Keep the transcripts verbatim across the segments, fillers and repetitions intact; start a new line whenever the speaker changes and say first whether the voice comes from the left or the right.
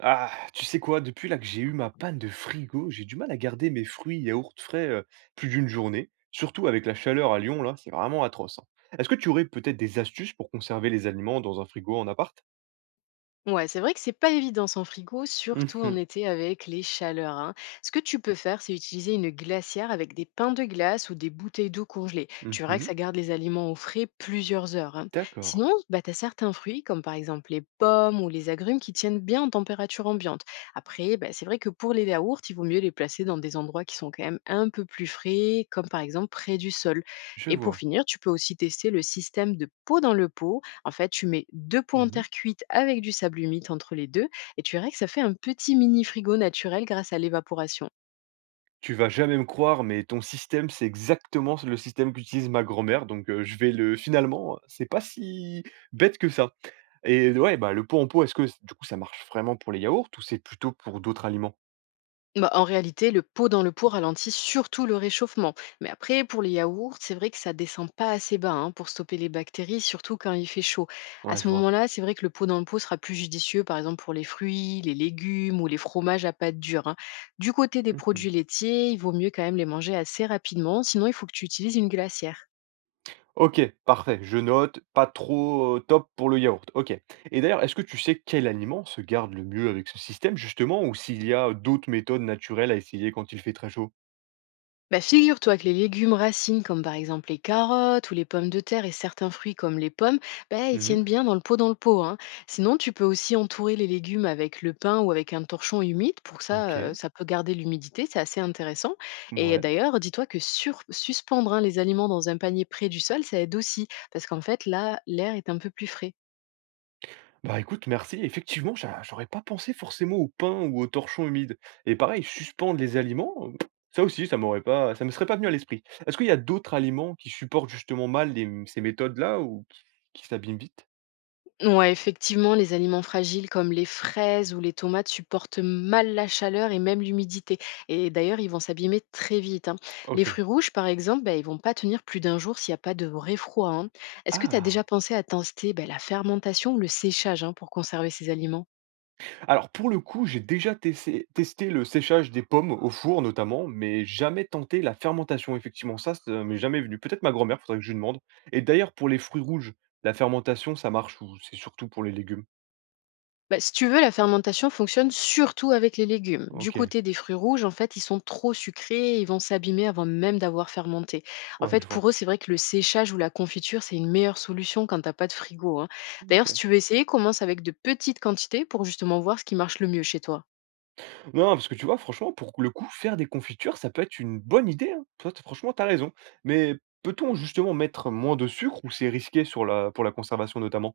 right: Ah, tu sais quoi? Depuis là que j'ai eu ma panne de frigo, j'ai du mal à garder mes fruits et yaourts frais euh, plus d'une journée. Surtout avec la chaleur à Lyon, là, c'est vraiment atroce, hein. Est-ce que tu aurais peut-être des astuces pour conserver les aliments dans un frigo en appart?
left: Ouais, c'est vrai que c'est pas évident sans frigo, surtout en
right: Mhm,
left: été avec les chaleurs, hein. Ce que tu peux faire, c'est utiliser une glacière avec des pains de glace ou des bouteilles d'eau congelées. Tu verras que
right: mhm,
left: ça garde les aliments au frais plusieurs heures, hein.
right: d'accord,
left: Sinon, bah, tu as certains fruits, comme par exemple les pommes ou les agrumes, qui tiennent bien en température ambiante. Après, bah, c'est vrai que pour les yaourts, il vaut mieux les placer dans des endroits qui sont quand même un peu plus frais, comme par exemple près du sol.
right: je
left: Et pour
right: vois.
left: finir, tu peux aussi tester le système de pot dans le pot. En fait, tu mets deux pois en
right: Mhm.
left: terre cuite avec du sable humide entre les deux, et tu verras que ça fait un petit mini frigo naturel grâce à l'évaporation.
right: Tu vas jamais me croire, mais ton système, c'est exactement le système qu'utilise ma grand-mère, donc euh, je vais le... Finalement, c'est pas si bête que ça. Et ouais, bah, le pot en pot, est-ce que du coup ça marche vraiment pour les yaourts ou c'est plutôt pour d'autres aliments?
left: Bah, en réalité, le pot dans le pot ralentit surtout le réchauffement. Mais après, pour les yaourts, c'est vrai que ça descend pas assez bas, hein, pour stopper les bactéries, surtout quand il fait chaud. À
right: Ouais,
left: ce
right: je vois.
left: moment-là, c'est vrai que le pot dans le pot sera plus judicieux, par exemple pour les fruits, les légumes ou les fromages à pâte dure, hein. Du côté des
right: Mmh,
left: produits laitiers, il vaut mieux quand même les manger assez rapidement, sinon il faut que tu utilises une glacière.
right: OK, parfait, je note, pas trop, heu, top pour le yaourt. OK, et d'ailleurs, est-ce que tu sais quel aliment se garde le mieux avec ce système justement ou s'il y a d'autres méthodes naturelles à essayer quand il fait très chaud?
left: Bah, figure-toi que les légumes racines, comme par exemple les carottes ou les pommes de terre et certains fruits comme les pommes, bah, ils
right: Mmh,
left: tiennent bien dans le pot dans le pot, hein. Sinon, tu peux aussi entourer les légumes avec le pain ou avec un torchon humide. Pour que ça, euh,
right: OK,
left: ça peut garder l'humidité. C'est assez intéressant. Et
right: ouais.
left: d'ailleurs, dis-toi que sur- suspendre, hein, les aliments dans un panier près du sol, ça aide aussi. Parce qu'en fait, là, l'air est un peu plus frais.
right: Bah, écoute, merci. Effectivement, j'a j'aurais pas pensé forcément au pain ou au torchon humide. Et pareil, suspendre les aliments, heu, ça aussi, ça m'aurait pas ça me serait pas venu à l'esprit. Est-ce qu'il y a d'autres aliments qui supportent justement mal les, mmh, ces méthodes-là ou qui qui s'abîment vite?
left: Ouais, effectivement, les aliments fragiles comme les fraises ou les tomates supportent mal la chaleur et même l'humidité. Et d'ailleurs, ils vont s'abîmer très vite, hein. Les
right: OK.
left: fruits rouges, par exemple, bah, ils vont pas tenir plus d'un jour s'il n'y a pas de vrai froid, hein. Est-ce que tu as déjà
right: Ah!
left: pensé à tester, bah, la fermentation ou le séchage, hein, pour conserver ces aliments?
right: Alors pour le coup, j'ai déjà tessé testé le séchage des pommes au four notamment, mais jamais tenté la fermentation. Effectivement, ça, ça m'est jamais venu. Peut-être ma grand-mère, faudrait que je lui demande. Et d'ailleurs, pour les fruits rouges, la fermentation, ça marche ou c'est surtout pour les légumes?
left: Bah, si tu veux, la fermentation fonctionne surtout avec les légumes. Du
right: OK,
left: côté des fruits rouges, en fait, ils sont trop sucrés, ils vont s'abîmer avant même d'avoir fermenté. En
right: ouais, je
left: fait,
right: vois.
left: pour eux, c'est vrai que le séchage ou la confiture, c'est une meilleure solution quand t'as pas de frigo, hein. D'ailleurs, si
right: OK.
left: tu veux essayer, commence avec de petites quantités pour justement voir ce qui marche le mieux chez toi.
right: Non, parce que tu vois, franchement, pour le coup, faire des confitures, ça peut être une bonne idée, hein. Toi, tu, franchement, t'as raison. Mais peut-on justement mettre moins de sucre ou c'est risqué sur la pour la conservation notamment?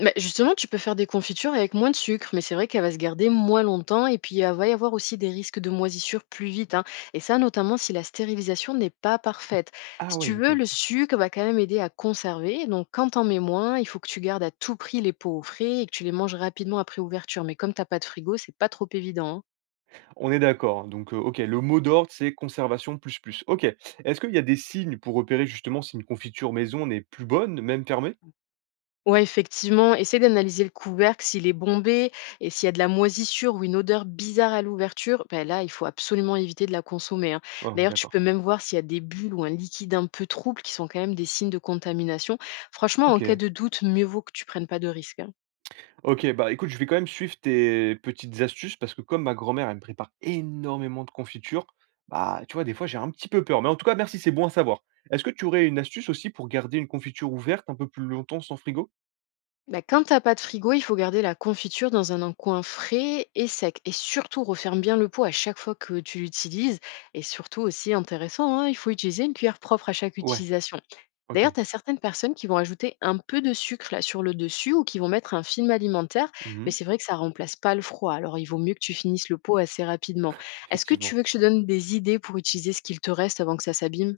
left: Mais justement, tu peux faire des confitures avec moins de sucre, mais c'est vrai qu'elle va se garder moins longtemps et puis il va y avoir aussi des risques de moisissure plus vite, hein. Et ça, notamment si la stérilisation n'est pas parfaite.
right: Ah
left: Si tu
right: ouais, OK,
left: veux,
right: je
left: le
right: vois.
left: sucre va quand même aider à conserver. Donc, quand t'en mets moins, il faut que tu gardes à tout prix les pots au frais et que tu les manges rapidement après ouverture. Mais comme t'as pas de frigo, c'est pas trop évident, hein.
right: On est d'accord, hein, donc heu, OK, le mot d'ordre, c'est conservation plus plus. OK. Est-ce qu'il y a des signes pour repérer justement si une confiture maison n'est plus bonne, même fermée?
left: Ouais, effectivement, essaie d'analyser le couvercle, s'il est bombé et s'il y a de la moisissure ou une odeur bizarre à l'ouverture, ben là, il faut absolument éviter de la consommer, hein.
right: Ouais, on est
left: D'ailleurs, tu peux
right: d'accord.
left: même voir s'il y a des bulles ou un liquide un peu trouble qui sont quand même des signes de contamination. Franchement, en cas
right: OK.
left: de doute, mieux vaut que tu prennes pas de risque, hein.
right: OK, bah, écoute, je vais quand même suivre tes petites astuces parce que comme ma grand-mère, elle me prépare énormément de confitures, bah, tu vois, des fois, j'ai un petit peu peur. Mais en tout cas, merci, c'est bon à savoir. Est-ce que tu aurais une astuce aussi pour garder une confiture ouverte un peu plus longtemps sans frigo?
left: Bah, quand t'as pas de frigo, il faut garder la confiture dans un en- coin frais et sec. Et surtout, referme bien le pot à chaque fois que tu l'utilises. Et surtout aussi intéressant, hein, il faut utiliser une cuillère propre à chaque
right: Ouais,
left: utilisation.
right: OK.
left: D'ailleurs, tu as certaines personnes qui vont ajouter un peu de sucre là, sur le dessus ou qui vont mettre un film alimentaire, mais
right: Mmh.
left: c'est vrai que ça remplace pas le froid. Alors, il vaut mieux que tu finisses le pot assez rapidement. Est-ce que
right: Effectivement.
left: tu veux que je te donne des idées pour utiliser ce qu'il te reste avant que ça s'abîme?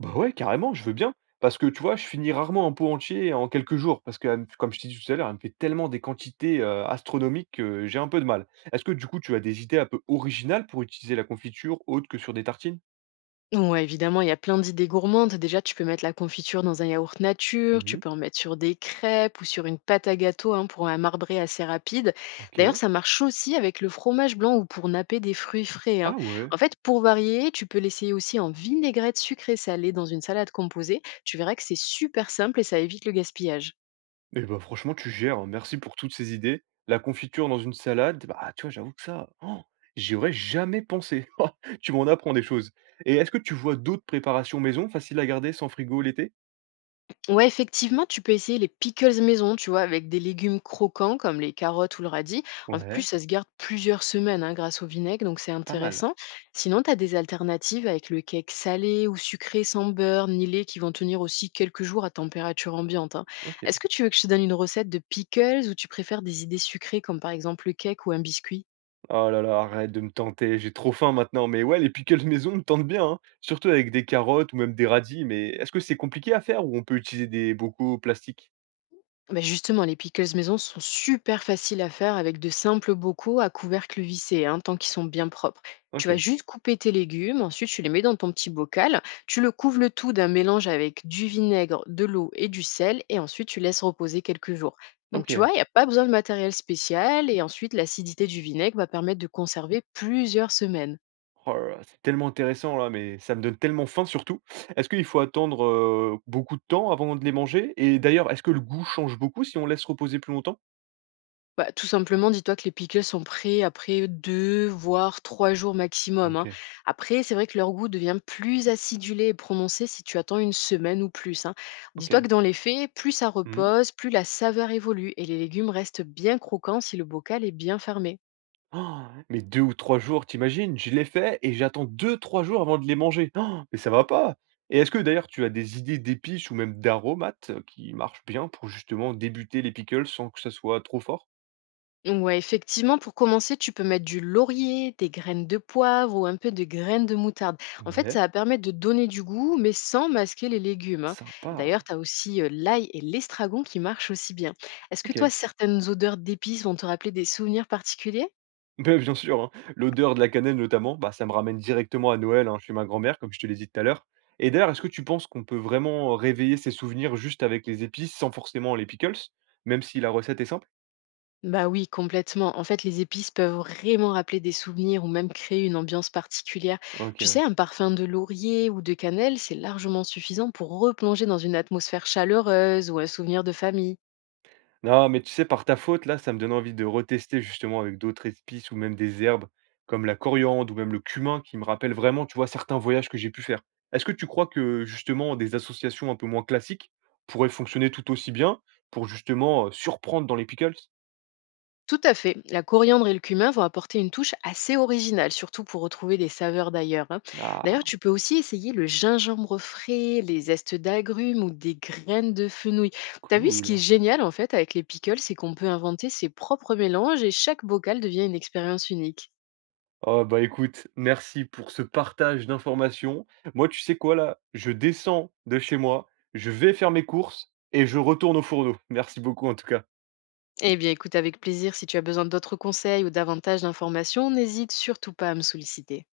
right: Bah ouais, carrément, je veux bien. Parce que tu vois, je finis rarement un pot entier en quelques jours. Parce que, elle- comme je t'ai dit tout à l'heure, elle me fait tellement des quantités euh, astronomiques que j'ai un peu de mal. Est-ce que du coup, tu as des idées un peu originales pour utiliser la confiture autre que sur des tartines?
left: Ouais, évidemment, il y a plein d'idées gourmandes. Déjà, tu peux mettre la confiture dans un yaourt nature, tu
right: Mhm,
left: peux en mettre sur des crêpes ou sur une pâte à gâteau, hein, pour un marbré assez rapide.
right: ok.
left: D'ailleurs, ça marche aussi avec le fromage blanc ou pour napper des fruits frais, hein.
right: Ah ouais.
left: En fait, pour varier, tu peux l'essayer aussi en vinaigrette sucrée salée dans une salade composée. Tu verras que c'est super simple et ça évite le gaspillage.
right: Et bah franchement, tu gères, hein. Merci pour toutes ces idées. La confiture dans une salade, bah tu vois, j'avoue que ça, oh, j'y aurais jamais pensé. Tu m'en apprends des choses. Et est-ce que tu vois d'autres préparations maison faciles à garder sans frigo l'été?
left: Ouais, effectivement, tu peux essayer les pickles maison, tu vois, avec des légumes croquants comme les carottes ou le radis. En plus,
right: Ouais,
left: ça se garde plusieurs semaines, hein, grâce au vinaigre, donc c'est
right: pas mal.
left: intéressant. Sinon, tu as des alternatives avec le cake salé ou sucré sans beurre ni lait qui vont tenir aussi quelques jours à température ambiante, hein.
right: Ok.
left: Est-ce que tu veux que je te donne une recette de pickles ou tu préfères des idées sucrées comme par exemple le cake ou un biscuit?
right: Oh là là, arrête de me tenter, j'ai trop faim maintenant. Mais ouais, les pickles maison me tentent bien, hein, surtout avec des carottes ou même des radis. Mais est-ce que c'est compliqué à faire ou on peut utiliser des bocaux plastiques?
left: Bah, justement, les pickles maison sont super faciles à faire avec de simples bocaux à couvercle vissé, hein, tant qu'ils sont bien propres. Tu
right: Ok,
left: vas juste couper tes légumes, ensuite tu les mets dans ton petit bocal, tu le couvres le tout d'un mélange avec du vinaigre, de l'eau et du sel, et ensuite tu laisses reposer quelques jours. Donc
right: ok.
left: tu vois, il n'y a pas besoin de matériel spécial, et ensuite l'acidité du vinaigre va permettre de conserver plusieurs semaines.
right: Oh là là, c'est tellement intéressant là, mais ça me donne tellement faim surtout. Est-ce qu'il faut attendre euh, beaucoup de temps avant de les manger? Et d'ailleurs, est-ce que le goût change beaucoup si on laisse reposer plus longtemps?
left: Bah, tout simplement, dis-toi que les pickles sont prêts après deux voire trois jours maximum, hein.
right: Ok,
left: Après, c'est vrai que leur goût devient plus acidulé et prononcé si tu attends une semaine ou plus, hein. Dis-toi
right: ok.
left: que dans les faits, plus ça
right: Mhm.
left: repose, plus la saveur évolue et les légumes restent bien croquants si le bocal est bien fermé.
right: Oh, mais deux ou trois jours, t'imagines imagines? Je les fais et j'attends deux trois jours avant de les manger. Oh, mais ça va pas! Et est-ce que d'ailleurs tu as des idées d'épices ou même d'aromates euh, qui marchent bien pour justement débuter les pickles sans que ça soit trop fort?
left: Ouais, effectivement, pour commencer, tu peux mettre du laurier, des graines de poivre ou un peu de graines de moutarde. En fait, ça
right: Ouais,
left: va permettre de donner du goût, mais sans masquer les légumes, hein. Et
right: sympa.
left: d'ailleurs, tu as aussi euh, l'ail et l'estragon qui marchent aussi bien. Est-ce que toi,
right: OK.
left: certaines odeurs d'épices vont te rappeler des souvenirs particuliers?
right: Ben bien sûr, hein. L'odeur de la cannelle notamment, bah, ça me ramène directement à Noël, hein, chez ma grand-mère, comme je te l'ai dit tout à l'heure. Et d'ailleurs, est-ce que tu penses qu'on peut vraiment réveiller ses souvenirs juste avec les épices, sans forcément les pickles, même si la recette est simple?
left: Bah oui, complètement. En fait, les épices peuvent vraiment rappeler des souvenirs ou même créer une ambiance particulière.
right: OK,
left: Tu
right: ouais.
left: sais, un parfum de laurier ou de cannelle, c'est largement suffisant pour replonger dans une atmosphère chaleureuse ou un souvenir de famille.
right: Non, mais tu sais, par ta faute, là, ça me donne envie de retester justement avec d'autres épices ou même des herbes comme la coriandre ou même le cumin qui me rappellent vraiment, tu vois, certains voyages que j'ai pu faire. Est-ce que tu crois que justement des associations un peu moins classiques pourraient fonctionner tout aussi bien pour justement euh, surprendre dans les pickles?
left: Tout à fait. La coriandre et le cumin vont apporter une touche assez originale, surtout pour retrouver les saveurs d'ailleurs, hein. D'ailleurs,
right: Ah,
left: tu peux aussi essayer le gingembre frais, les zestes d'agrumes ou des graines de fenouil. T'as vu ce qui est
right: cool.
left: génial en fait avec les pickles, c'est qu'on peut inventer ses propres mélanges et chaque bocal devient une expérience unique.
right: Oh, bah écoute, merci pour ce partage d'informations. Moi, tu sais quoi là? Je descends de chez moi, je vais faire mes courses et je retourne au fourneau. Merci beaucoup en tout cas.
left: Eh bien, écoute avec plaisir, si tu as besoin d'autres conseils ou davantage d'informations, n'hésite surtout pas à me solliciter.